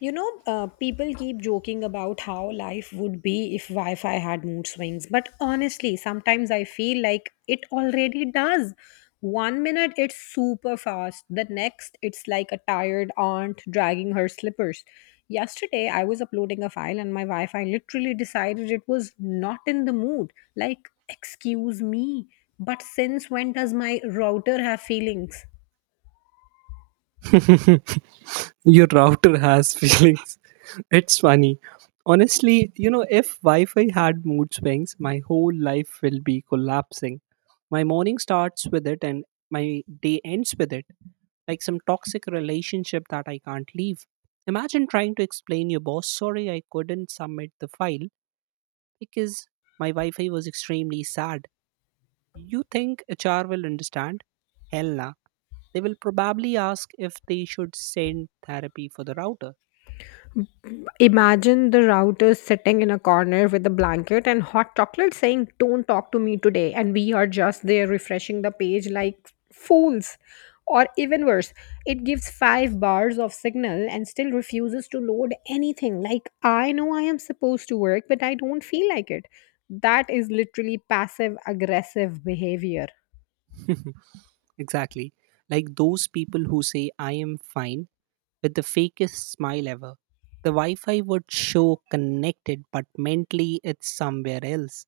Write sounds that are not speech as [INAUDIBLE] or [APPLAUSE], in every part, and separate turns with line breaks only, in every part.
You know, people keep joking about how life would be if Wi Fi had mood swings. But honestly, sometimes I feel like it already does. One minute it's super fast, the next it's like a tired aunt dragging her slippers. Yesterday, I was uploading a file and my Wi Fi literally decided it was not in the mood. Like, excuse me, but since when does my router have feelings?
[LAUGHS] Your router has feelings. [LAUGHS] It's funny. Honestly, you know, if Wi Fi had mood swings, my whole life will be collapsing. My morning starts with it and my day ends with it, like some toxic relationship that I can't leave. Imagine trying to explain your boss, sorry, I couldn't submit the file because my Wi Fi was extremely sad. You think HR will understand? Hell nah. They will probably ask if they should send therapy for the router.
Imagine the router sitting in a corner with a blanket and hot chocolate saying, don't talk to me today. And we are just there refreshing the page like fools. Or even worse, it gives five bars of signal and still refuses to load anything. Like, I know I am supposed to work, but I don't feel like it. That is literally passive aggressive behavior.
[LAUGHS] Exactly. Like those people who say, I am fine with the fakest smile ever. The Wi Fi would show connected, but mentally it's somewhere else.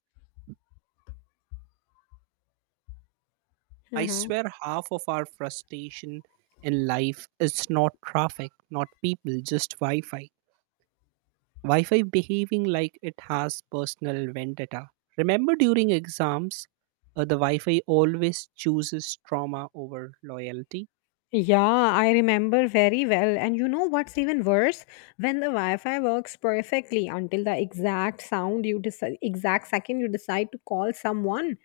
I swear half of our frustration in life is not traffic, not people, just Wi Fi. Wi Fi behaving like it has personal vendetta. Remember during exams, the Wi Fi always chooses trauma over loyalty?
Yeah, I remember very well. And you know what's even worse? When the Wi-Fi works perfectly until the exact sound you decide, exact second you decide to call someone,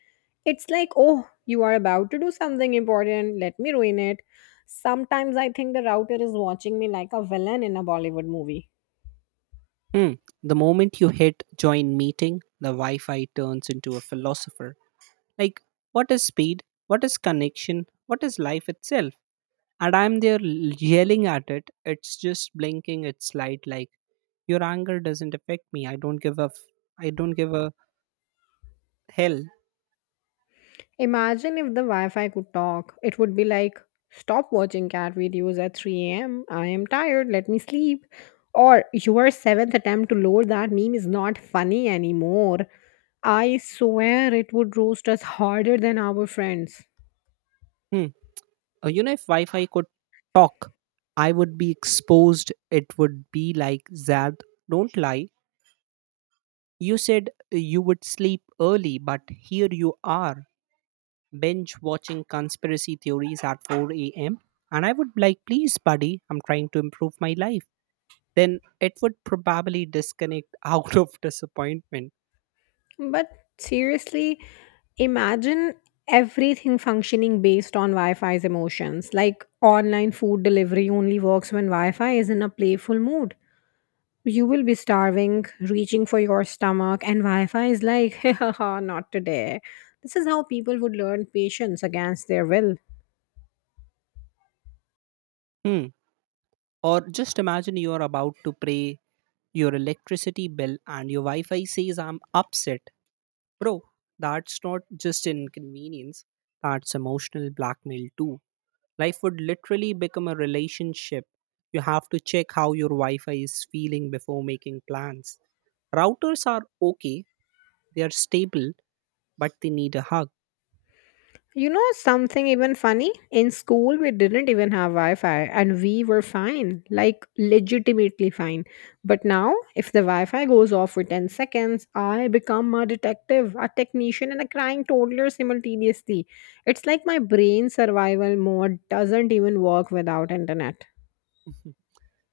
it's like, oh, you are about to do something important. Let me ruin it. Sometimes I think the router is watching me like a villain in a Bollywood movie.
Hmm. The moment you hit join meeting, the Wi Fi turns into a philosopher. Like, what is speed? What is connection? What is life itself? And I'm there yelling at it. It's just blinking its light like, your anger doesn't affect me. I don't give a, I don't give a hell.
Imagine if the Wi Fi could talk. It would be like, stop watching cat videos at 3 am. I am tired. Let me sleep. Or, your seventh attempt to load that meme is not funny anymore. I swear it would roast us harder than our friends.
Hmm. If Wi Fi could talk, I would be exposed. It would be like, Zad, don't lie. You said you would sleep early, but here you are, binge watching conspiracy theories at 4 a.m. And I would be like, please, buddy, I'm trying to improve my life. Then it would probably disconnect [LAUGHS] out of disappointment.
But seriously, imagine everything functioning based on Wi Fi's emotions. Like online food delivery only works when Wi Fi is in a playful mood. You will be starving, reaching for your stomach, and Wi Fi is like, [LAUGHS] not today. This is how people would learn patience against their will.
Hmm. Or just imagine you are about to pay your electricity bill and your Wi Fi says, I'm upset. Bro, that's not just inconvenience, that's emotional blackmail too. Life would literally become a relationship. You have to check how your Wi Fi is feeling before making plans. Routers are okay, they are stable, but they need a hug.
You know something even funny? In school, we didn't even have Wi Fi and we were fine, like legitimately fine. But now, if the Wi Fi goes off for 10 seconds, I become a detective, a technician, and a crying toddler simultaneously. It's like my brain survival mode doesn't even work without internet.
[LAUGHS]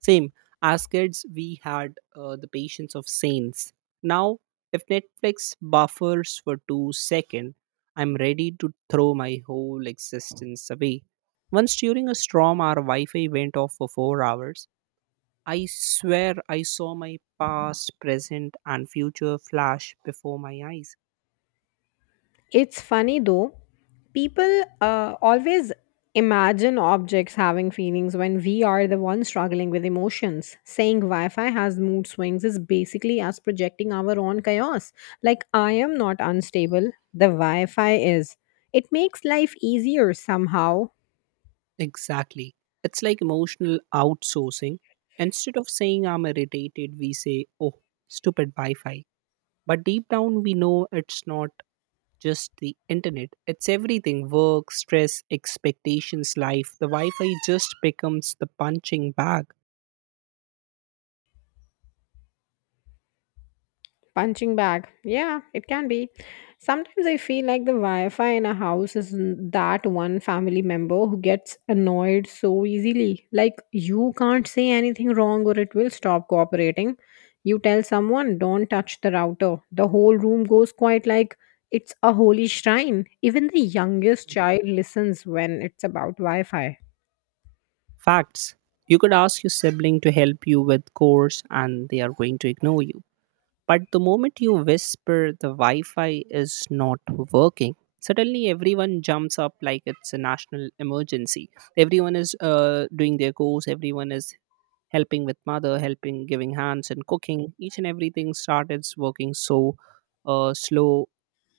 Same. As kids, we had the patience of saints. Now, if Netflix buffers for 2 seconds, I'm ready to throw my whole existence away. Once during a storm, our Wi Fi went off for 4 hours. I swear I saw my past, present, and future flash before my eyes.
It's funny though, people always imagine objects having feelings when we are the ones struggling with emotions. Saying Wi Fi has mood swings is basically us projecting our own chaos. Like, I am not unstable, the Wi Fi is. It makes life easier somehow.
Exactly. It's like emotional outsourcing. Instead of saying I'm irritated, we say, oh, stupid Wi Fi. But deep down, we know it's not just the internet, it's everything, work, stress, expectations, life. The Wi Fi just becomes the punching bag.
Punching bag. Yeah, it can be. Sometimes I feel like the Wi Fi in a house is that one family member who gets annoyed so easily. Like, you can't say anything wrong or it will stop cooperating. You tell someone, don't touch the router. The whole room goes quiet like it's a holy shrine. Even the youngest child listens when it's about Wi Fi.
Facts. You could ask your sibling to help you with chores, and they are going to ignore you. But the moment you whisper the Wi Fi is not working, suddenly everyone jumps up like it's a national emergency. Everyone is doing their course, everyone is helping with mother, helping, giving hands, and cooking. Each and everything started working so slow.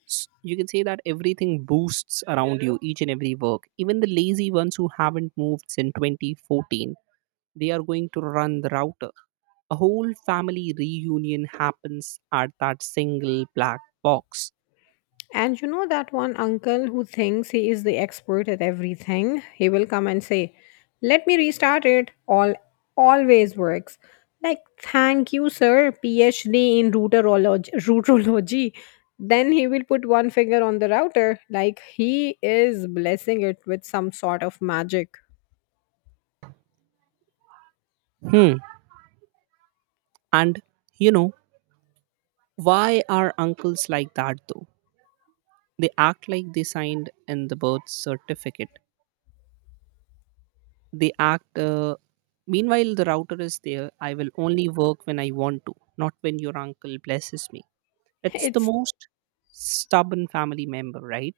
You can say that everything boosts around you, each and every work. Even the lazy ones who haven't moved since 2014, they are going to run the router. A whole family reunion happens at that single black box.
And you know that one uncle who thinks he is the expert at everything, he will come and say, "Let me restart it." All always works. Like, "Thank you, sir, PhD in routerology." Routerology. [LAUGHS] Then he will put one finger on the router like he is blessing it with some sort of magic.
Hmm. And you know, why are uncles like that though? They act like they signed in the birth certificate. They act, uh, Meanwhile, the router is there. I will only work when I want to, not when your uncle blesses me.
[LAUGHS]
It's the
It's
most stubborn family member, right?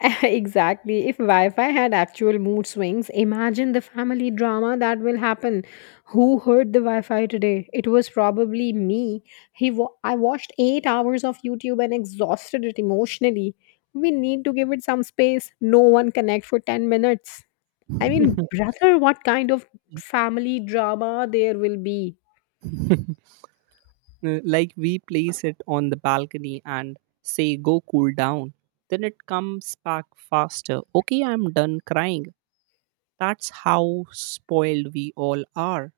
[LAUGHS] exactly. If Wi Fi had actual mood swings, imagine the family drama that will happen. Who heard the Wi Fi today? It was probably me. I watched 8 hours of YouTube and exhausted it emotionally. We need to give it some space. No one connect for 10 minutes. I mean,
[LAUGHS]
brother, what kind of family drama there will be?
Like we place it on the balcony and say go cool down, then it comes back faster, okay, I'm done crying. That's how spoiled we all are.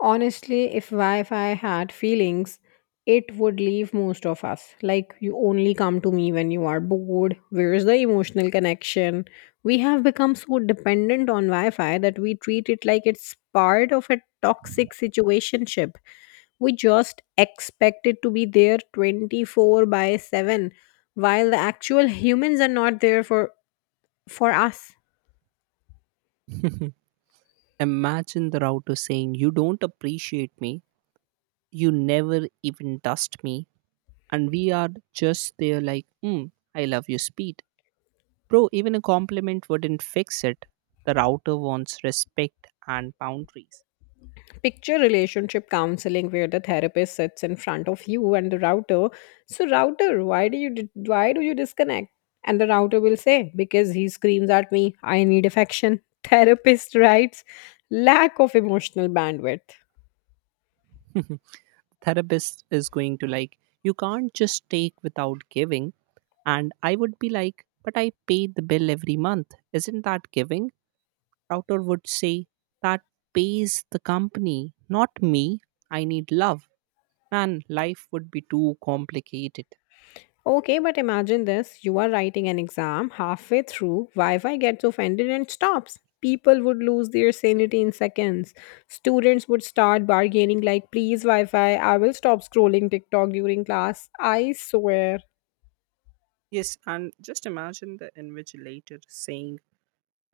Honestly, if Wi Fi had feelings, it would leave most of us. Like, you only come to me when you are bored. Where's the emotional connection? We have become so dependent on Wi Fi that we treat it like it's part of a toxic situationship. We just expect it to be there 24/7, while the actual humans are not there for us.
[LAUGHS] Imagine the router saying you don't appreciate me, you never even dust me, and we are just there like, hmm, I love your speed. Bro, even a compliment wouldn't fix it. The router wants respect and boundaries.
Picture relationship counseling where the therapist sits in front of you and the router. So router, why do you disconnect? And the router will say, because he screams at me, I need affection. [LAUGHS] Therapist writes, lack of emotional bandwidth.
[LAUGHS] Therapist is going to like, you can't just take without giving. And I would be like, but I pay the bill every month, isn't that giving? Router would say that pays the company, not me, I need love. Man, life would be too complicated.
Okay, but imagine this. You are writing an exam halfway through, Wi Fi gets offended and stops. People would lose their sanity in seconds. Students would start bargaining, like, please, Wi Fi, I will stop scrolling TikTok during class. I swear.
Yes, and just imagine the invigilator saying,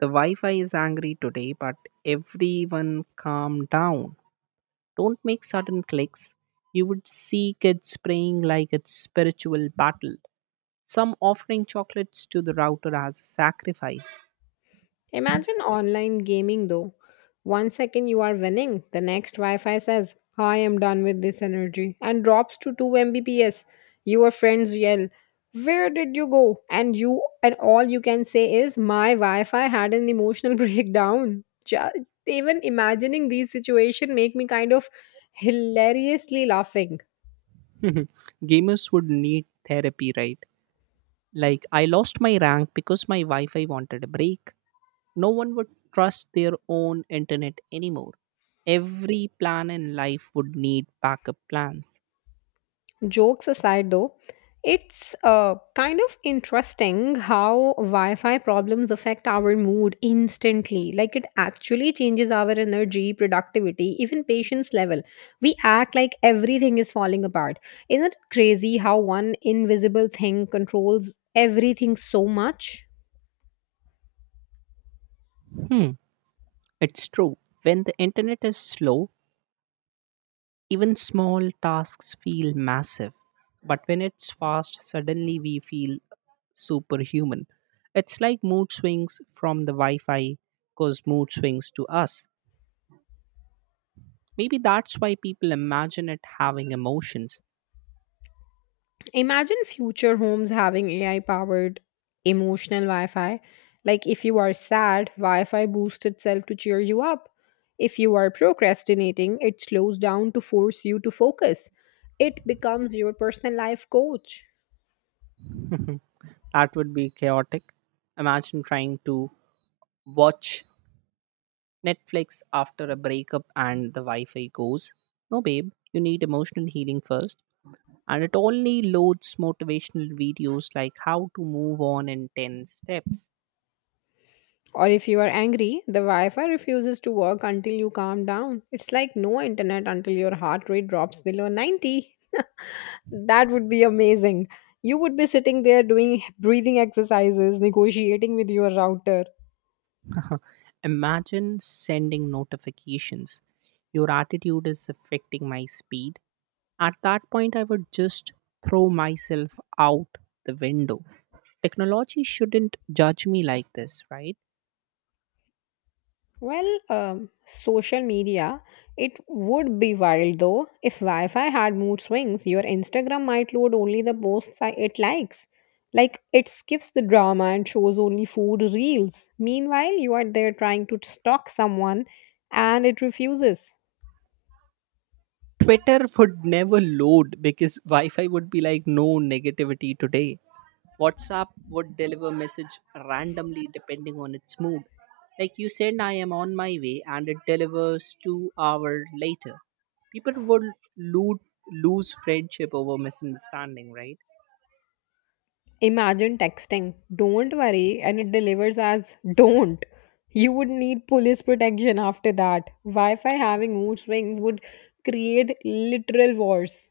the Wi-Fi is angry today, but everyone calm down. Don't make sudden clicks. You would see kids praying like it's spiritual battle. Some offering chocolates to the router as a sacrifice.
Imagine online gaming though. One second you are winning, the next Wi Fi says, I am done with this energy, and drops to 2 Mbps. Your friends yell, where did you go? And you, and all you can say is, my Wi Fi had an emotional [LAUGHS] breakdown. Even imagining these situation make me kind of hilariously laughing.
[LAUGHS] Gamers would need therapy, right? Like I lost my rank because my Wi-Fi wanted a break. No one would trust their own internet anymore. Every plan in life would need backup plans.
Jokes aside, though, it's kind of interesting how Wi Fi problems affect our mood instantly. Like, it actually changes our energy, productivity, even patience level. We act like everything is falling apart. Isn't it crazy how one invisible thing controls everything so much?
Hmm, it's true. When the internet is slow, even small tasks feel massive, but when it's fast, suddenly we feel superhuman. It's like mood swings from the Wi Fi cause mood swings to us. Maybe that's why people imagine it having emotions.
Imagine future homes having AI powered emotional Wi Fi. Like, if you are sad, Wi Fi boosts itself to cheer you up. If you are procrastinating, it slows down to force you to focus. It becomes your personal life coach.
[LAUGHS] That would be chaotic. Imagine trying to watch Netflix after a breakup and the Wi Fi goes, no, babe, you need emotional healing first. And it only loads motivational videos like how to move on in 10 steps.
Or if you are angry, the Wi Fi refuses to work until you calm down. It's like no internet until your heart rate drops below 90. That would be amazing. You would be sitting there doing breathing exercises, negotiating with your router.
[LAUGHS] Imagine sending notifications. Your attitude is affecting my speed. At that point, I would just throw myself out the window. Technology shouldn't judge me like this, right?
Well, social media, it would be wild though. If Wi Fi had mood swings, your Instagram might load only the posts it likes. Like, it skips the drama and shows only food reels. Meanwhile, you are there trying to stalk someone and it refuses.
Twitter would never load because Wi Fi would be like, no negativity today. WhatsApp would deliver message randomly depending on its mood. Like you send I am on my way and it delivers 2 hour later. People would lose lose friendship over misunderstanding, right?
Imagine texting, don't worry, and it delivers as don't. You would need police protection after that. Wi Fi having mood swings would create literal wars.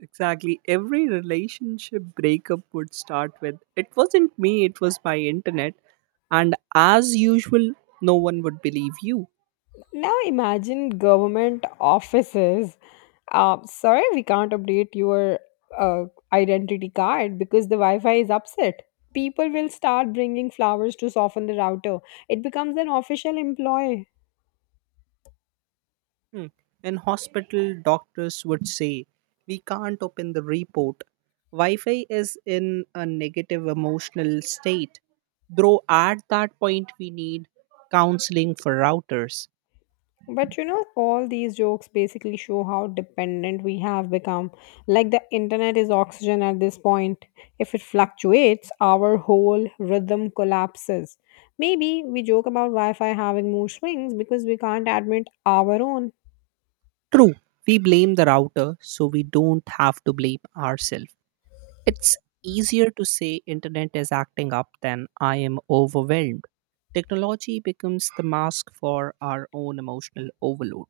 Exactly. Every relationship breakup would start with it wasn't me, it was my internet, and as usual no one would believe you.
Now imagine government offices. Sorry, we can't update your uh, identity card because the Wi Fi is upset. People will start bringing flowers to soften the router. It becomes an official employee.
Hmm. In hospital, doctors would say, we can't open the report. Wi Fi is in a negative emotional state. Though at that point, we need counseling for routers.
But you know, all these jokes basically show how dependent we have become. Like, the internet is oxygen at this point. If it fluctuates, our whole rhythm collapses. Maybe we joke about Wi Fi having mood swings because we can't admit our own.
True, we blame the router, so we don't have to blame ourselves. It's easier to say internet is acting up than I am overwhelmed. Technology becomes the mask for our own emotional overload.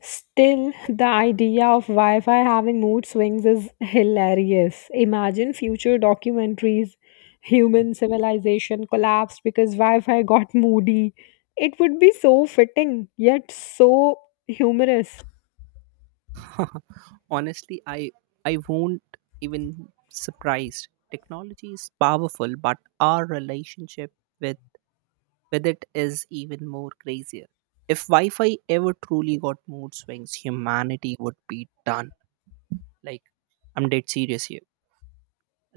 Still, the idea of Wi Fi having mood swings is hilarious. Imagine future documentaries, human civilization collapsed because Wi Fi got moody. It would be so fitting, yet so humorous.
[LAUGHS] Honestly, I won't even surprised. Technology is powerful, but our relationship with with it is even more crazier. If Wi-Fi ever truly got mood swings, humanity would be done. Like I'm dead serious here.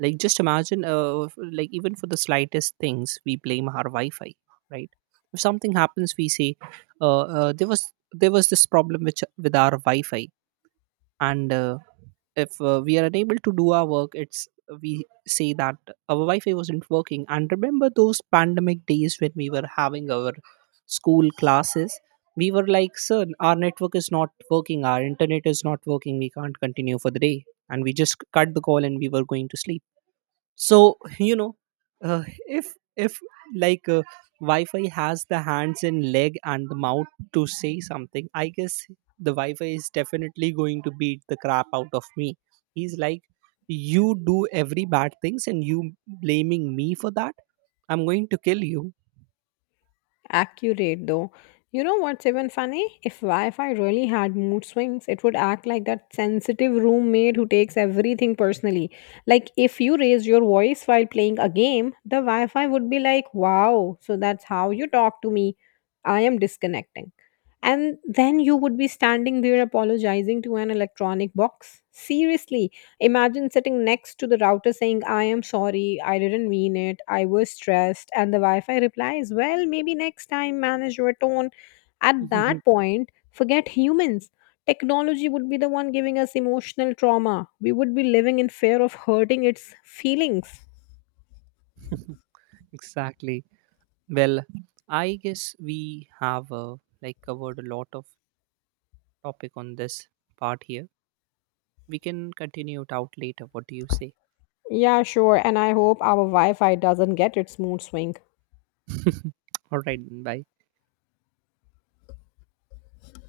Like just imagine, like even for the slightest things, we blame our Wi-Fi, right? If something happens, we say, there was this problem which with our Wi-Fi. And if we are unable to do our work, it's, we say that our wi-fi wasn't working. And remember those pandemic days when we were having our school classes, we were like, sir, our network is not working, our internet is not working, we can't continue for the day, and we just cut the call and we were going to sleep. So [LAUGHS] you know, if like wi-fi has the hands and leg and the mouth to say something, I guess the wi-fi is definitely going to beat the crap out of me. He's like, you do every bad things and you blaming me for that, I'm going to kill you.
Accurate though. You know what's even funny? If Wi Fi really had mood swings, it would act like that sensitive roommate who takes everything personally. Like, if you raise your voice while playing a game, the Wi Fi would be like, wow, so that's how you talk to me. I am disconnecting. And then you would be standing there apologizing to an electronic box. Seriously, imagine sitting next to the router saying, I am sorry, I didn't mean it, I was stressed, and the Wi Fi replies, well, maybe next time manage your tone. At that point, forget humans. Technology would be the one giving us emotional trauma. We would be living in fear of hurting its feelings.
[LAUGHS] Exactly. Well, I guess we have like covered a lot of topic on this part here. We can continue it out later, what do you say?
Yeah, sure, and I hope our Wi Fi doesn't get its mood swing.
[LAUGHS] All right, bye.